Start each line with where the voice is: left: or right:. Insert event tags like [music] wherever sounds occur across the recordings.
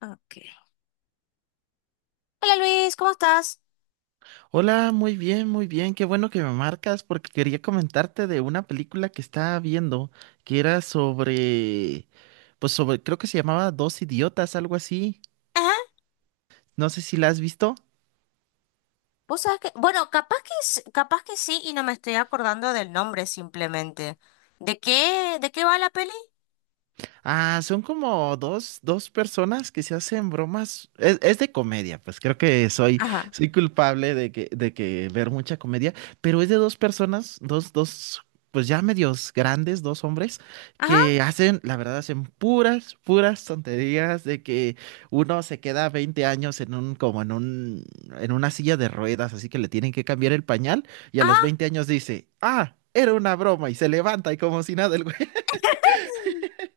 left: Ok. Hola Luis, ¿cómo estás?
right: Hola, muy bien, muy bien. Qué bueno que me marcas porque quería comentarte de una película que estaba viendo que era sobre, pues sobre, creo que se llamaba Dos Idiotas, algo así.
left: Ajá.
right: No sé si la has visto.
left: Vos sabés que, bueno, capaz que sí y no me estoy acordando del nombre simplemente. ¿De qué va la peli?
right: Ah, son como dos personas que se hacen bromas. Es de comedia, pues creo que soy,
left: Ajá,
right: soy culpable de que ver mucha comedia, pero es de dos personas, pues ya medios grandes, dos hombres,
left: ajá,
right: que hacen, la verdad, hacen puras tonterías de que uno se queda 20 años en un, como en un, en una silla de ruedas, así que le tienen que cambiar el pañal, y a los
left: ajá.
right: 20 años dice, ah, era una broma, y se levanta y como si nada el güey. [laughs]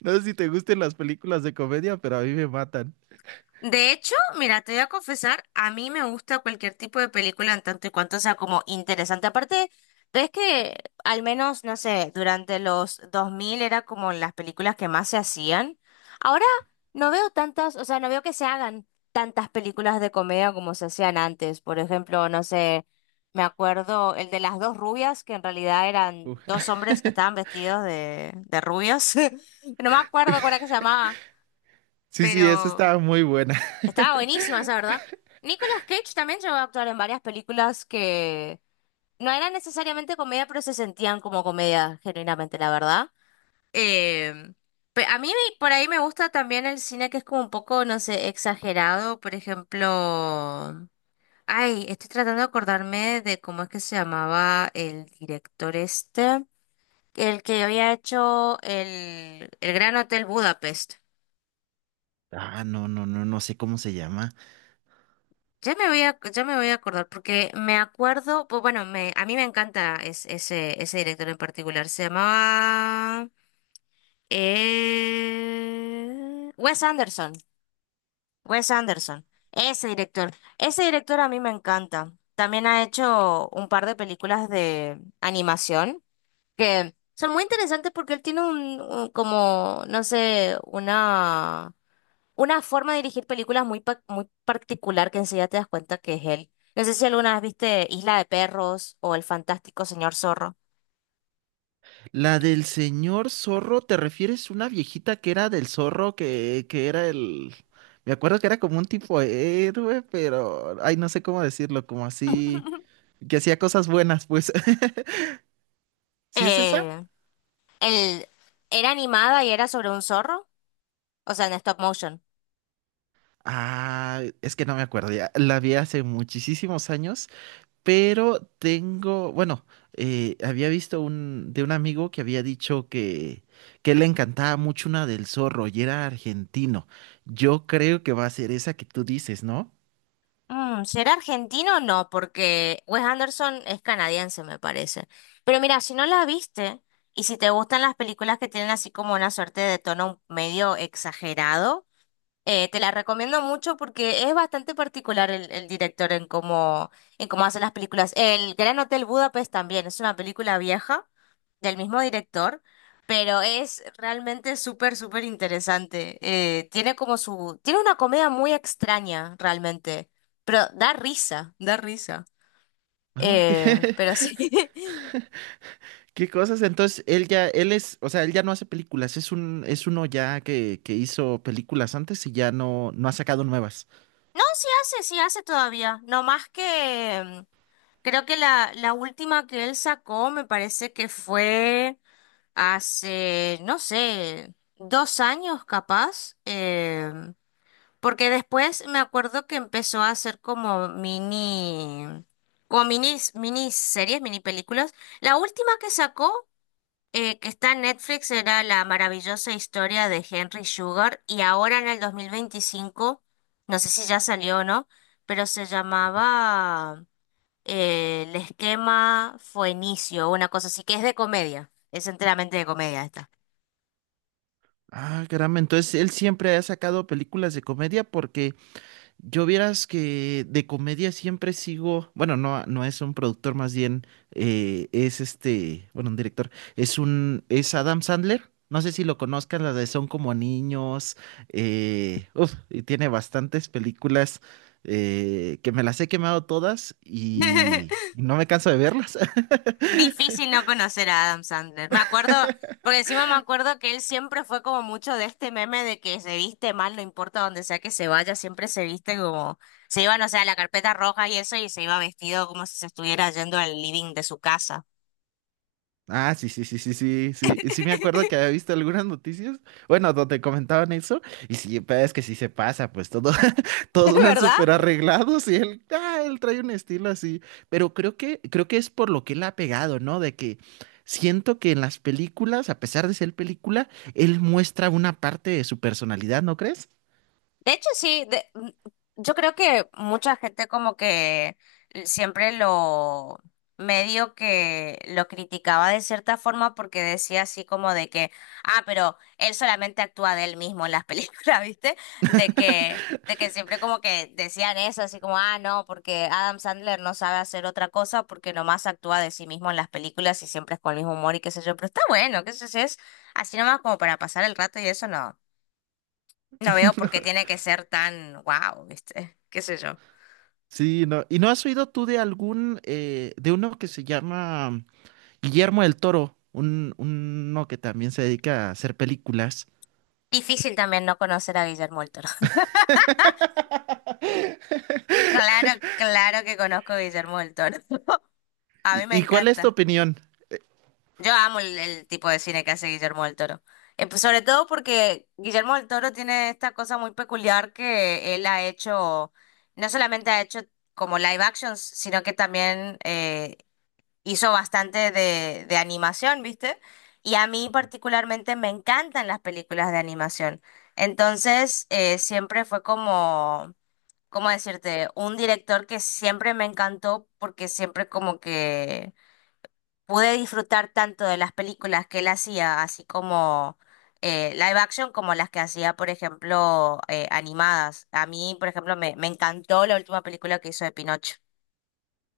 right: No sé si te gusten las películas de comedia, pero a mí me matan.
left: De hecho, mira, te voy a confesar, a mí me gusta cualquier tipo de película en tanto y cuanto sea como interesante. Aparte, es que al menos, no sé, durante los 2000 era como las películas que más se hacían. Ahora no veo tantas, o sea, no veo que se hagan tantas películas de comedia como se hacían antes. Por ejemplo, no sé, me acuerdo el de las dos rubias, que en realidad eran
right: Uf.
left: dos hombres que estaban
right: [laughs]
left: vestidos de rubios. [laughs] No me acuerdo cuál era que se llamaba,
right: Sí, sí, esa
left: pero...
right: estaba muy buena.
left: Estaba buenísima esa, ¿verdad? Nicolas Cage también llegó a actuar en varias películas que no eran necesariamente comedia, pero se sentían como comedia, genuinamente, la verdad. Eh, por ahí me gusta también el cine que es como un poco, no sé, exagerado. Por ejemplo, ay, estoy tratando de acordarme de cómo es que se llamaba el director este, el que había hecho el Gran Hotel Budapest.
right: Ah, no, no, no, no sé cómo se llama.
left: Ya me voy a acordar, porque me acuerdo, pues bueno, a mí me encanta ese director en particular. Se llamaba Wes Anderson. Wes Anderson. Ese director. Ese director a mí me encanta. También ha hecho un par de películas de animación que son muy interesantes porque él tiene como, no sé, una forma de dirigir películas muy, muy particular que enseguida te das cuenta que es él. No sé si alguna vez viste Isla de Perros o El Fantástico Señor Zorro.
right: La del señor zorro, ¿te refieres a una viejita que era del zorro, que era el... Me acuerdo que era como un tipo héroe, pero... Ay, no sé cómo decirlo, como así...
left: [laughs]
right: Que hacía cosas buenas, pues. [laughs] ¿Sí es esa?
left: Eh, el era animada y era sobre un zorro, o sea, en stop motion.
right: Ah, es que no me acuerdo ya. La vi hace muchísimos años. Pero tengo, bueno, había visto un, de un amigo que había dicho que le encantaba mucho una del Zorro y era argentino. Yo creo que va a ser esa que tú dices, ¿no?
left: Mm, ¿será argentino o no? Porque Wes Anderson es canadiense, me parece. Pero mira, si no la viste y si te gustan las películas que tienen así como una suerte de tono medio exagerado, te la recomiendo mucho porque es bastante particular el director en cómo hace las películas. El Gran Hotel Budapest también es una película vieja del mismo director, pero es realmente súper, súper interesante. Tiene como su, tiene una comedia muy extraña realmente, pero da risa, da risa.
right: Ah, [laughs] ¿Qué,
left: Pero sí. [laughs]
right: qué cosas? Entonces, él ya, él es, o sea, él ya no hace películas, es un, es uno ya que hizo películas antes y ya no, no ha sacado nuevas.
left: No, sí hace todavía. No más que creo que la última que él sacó me parece que fue. Hace, no sé, dos años capaz, porque después me acuerdo que empezó a hacer como mini, como minis, miniseries, mini películas. La última que sacó, que está en Netflix, era La maravillosa historia de Henry Sugar, y ahora en el 2025 no sé si ya salió o no, pero se llamaba El esquema fue inicio, una cosa así, que es de comedia, es enteramente de comedia esta.
right: Ah, caramba, entonces él siempre ha sacado películas de comedia porque yo vieras que de comedia siempre sigo, bueno, no, no es un productor, más bien es este, bueno, un director, es un, es Adam Sandler, no sé si lo conozcan, las de Son como niños, y tiene bastantes películas que me las he quemado todas y
left: [laughs]
right: no me canso de verlas. [laughs]
left: Difícil no conocer a Adam Sandler. Me acuerdo, porque encima me acuerdo que él siempre fue como mucho de este meme de que se viste mal, no importa donde sea que se vaya, siempre se viste como, se iba, no sé, a la carpeta roja y eso, y se iba vestido como si se estuviera yendo al living de su casa.
right: Ah, sí, sí, sí, sí, sí, sí, sí me acuerdo que había visto algunas noticias, bueno, donde comentaban eso, y sí, pero es que sí se pasa, pues todo.
left: [laughs] ¿Es
right: Todos van
left: verdad?
right: súper arreglados y él, ah, él trae un estilo así. Pero creo que es por lo que él ha pegado, ¿no? De que siento que en las películas, a pesar de ser película, él muestra una parte de su personalidad, ¿no crees?
left: De hecho, sí, yo creo que mucha gente como que siempre lo medio que lo criticaba de cierta forma porque decía así como de que, ah, pero él solamente actúa de él mismo en las películas, [laughs] ¿viste? De que siempre como que decían eso, así como, ah, no, porque Adam Sandler no sabe hacer otra cosa porque nomás actúa de sí mismo en las películas y siempre es con el mismo humor y qué sé yo, pero está bueno, qué sé yo, si es así nomás como para pasar el rato y eso no. No veo por qué tiene que ser tan wow, ¿viste? ¿Qué sé yo?
right: Sí, no. ¿Y no has oído tú de algún, de uno que se llama Guillermo del Toro, un, uno que también se dedica a hacer películas?
left: Difícil también no conocer a Guillermo del Toro. [laughs] Claro, claro que conozco a Guillermo del Toro. [laughs] A mí me
right: Y cuál es tu
left: encanta.
right: opinión?
left: Yo amo el tipo de cine que hace Guillermo del Toro. Pues, sobre todo porque Guillermo del Toro tiene esta cosa muy peculiar que él ha hecho, no solamente ha hecho como live actions, sino que también hizo bastante de animación, ¿viste? Y a mí particularmente me encantan las películas de animación. Entonces, siempre fue como, ¿cómo decirte? Un director que siempre me encantó porque siempre como que pude disfrutar tanto de las películas que él hacía, así como live action, como las que hacía, por ejemplo, animadas. A mí, por ejemplo, me encantó la última película que hizo de Pinocho.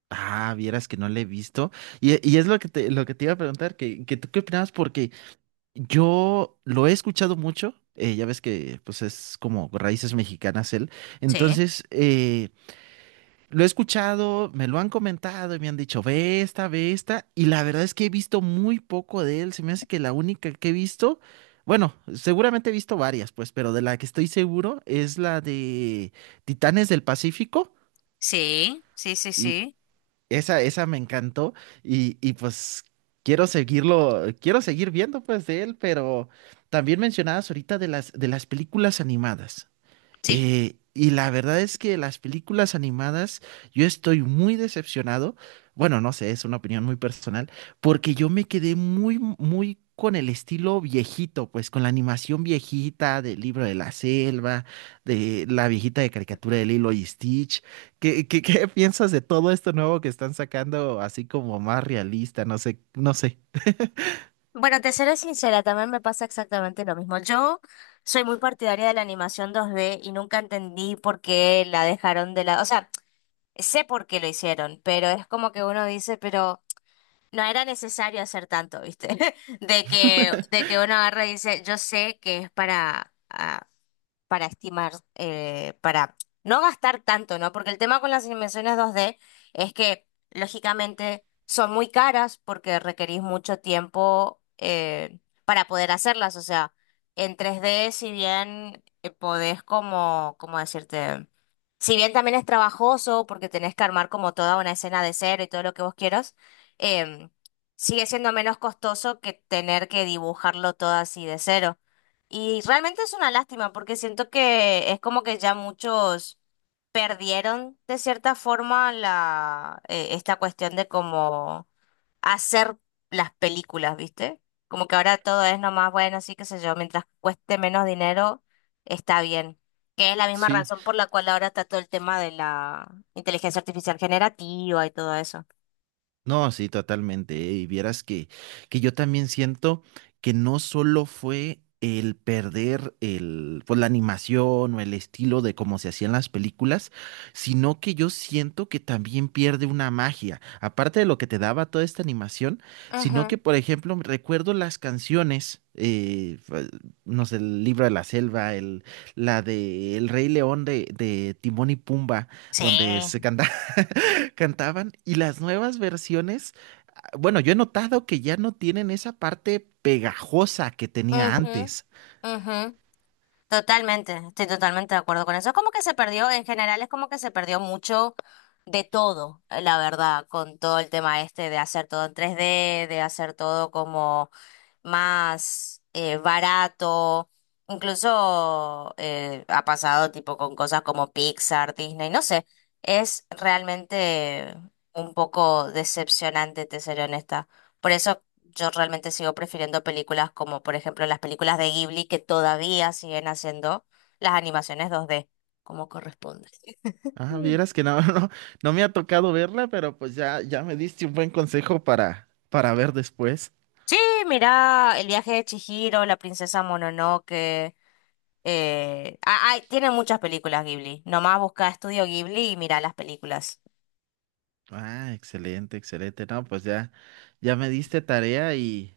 right: Ah, vieras que no le he visto. Y es lo que te iba a preguntar, que tú qué opinabas, porque yo lo he escuchado mucho, ya ves que pues es como raíces mexicanas él,
left: Sí,
right: entonces lo he escuchado, me lo han comentado y me han dicho, ve esta, y la verdad es que he visto muy poco de él, se me hace que la única que he visto, bueno, seguramente he visto varias pues, pero de la que estoy seguro es la de Titanes del Pacífico,
left: sí, sí, sí,
right: y
left: sí.
right: esa me encantó, y pues quiero seguirlo, quiero seguir viendo pues de él, pero también mencionabas ahorita de las películas animadas.
left: Sí.
right: Y la verdad es que las películas animadas, yo estoy muy decepcionado. Bueno, no sé, es una opinión muy personal, porque yo me quedé muy con el estilo viejito, pues con la animación viejita del libro de la selva, de la viejita de caricatura de Lilo y Stitch. ¿Qué, qué [laughs] piensas de todo esto nuevo que están sacando, así como más realista? No sé, no sé.
left: Bueno, te seré sincera, también me pasa exactamente lo mismo. Yo soy muy partidaria de la animación 2D y nunca entendí por qué la dejaron de lado. O sea, sé por qué lo hicieron, pero es como que uno dice, pero no era necesario hacer tanto, ¿viste? [laughs] De que uno agarra y dice, yo sé que es para, ah, para estimar, para no gastar tanto, ¿no? Porque el tema con las impresiones 2D es que, lógicamente, son muy caras porque requerís mucho tiempo para poder hacerlas. O sea, en 3D si bien podés como, ¿cómo decirte? Si bien también es trabajoso porque tenés que armar como toda una escena de cero y todo lo que vos quieras, em, sigue siendo menos costoso que tener que dibujarlo todo así de cero. Y realmente es una lástima porque siento que es como que ya muchos perdieron de cierta forma esta cuestión de cómo hacer las películas, ¿viste? Como que ahora todo es nomás, bueno, sí, qué sé yo, mientras cueste menos dinero, está bien que es la misma
right: Sí.
left: razón por la cual ahora está todo el tema de la inteligencia artificial generativa y todo eso.
right: No, sí, totalmente. Y vieras que yo también siento que no solo fue el perder el, pues, la animación o el estilo de cómo se hacían las películas, sino que yo siento que también pierde una magia, aparte de lo que te daba toda esta animación, sino que,
left: Ujú.
right: por ejemplo, recuerdo las canciones, no sé, el libro de la selva, el, la de El Rey León de Timón y Pumba,
left: Sí.
right: donde se canta- [laughs] cantaban, y las nuevas versiones bueno, yo he notado que ya no tienen esa parte pegajosa que tenía
left: Ujú,
right: antes.
left: ujú. Totalmente, estoy totalmente de acuerdo con eso. Es como que se perdió, en general es como que se perdió mucho de todo, la verdad, con todo el tema este de hacer todo en 3D de hacer todo como más barato. Incluso ha pasado tipo con cosas como Pixar, Disney, no sé. Es realmente un poco decepcionante, te seré honesta. Por eso yo realmente sigo prefiriendo películas como, por ejemplo, las películas de Ghibli que todavía siguen haciendo las animaciones 2D, como corresponde.
right: Ah,
left: Mm.
right: vieras que no, [laughs] no, no me ha tocado verla, pero pues ya, ya me diste un buen consejo para ver después.
left: Sí, mira, El viaje de Chihiro, La princesa Mononoke. Ay, tiene muchas películas Ghibli. Nomás busca Estudio Ghibli y mira las películas.
right: Ah, excelente, excelente. No, pues ya, ya me diste tarea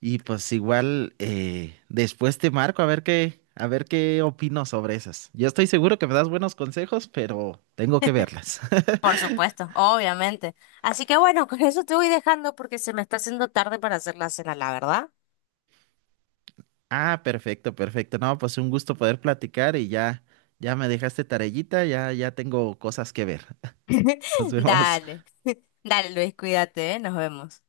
right: y pues igual después te marco a ver qué opino sobre esas. Yo estoy seguro que me das buenos consejos, pero tengo que verlas. [laughs]
left: Por supuesto, obviamente. Así que bueno, con eso te voy dejando porque se me está haciendo tarde para hacer la cena, la verdad.
right: Ah, perfecto, perfecto. No, pues un gusto poder platicar y ya, ya me dejaste tarellita, ya, ya tengo cosas que ver. [laughs] Nos
left: [laughs]
right: vemos.
left: Dale, dale Luis, cuídate, ¿eh? Nos vemos.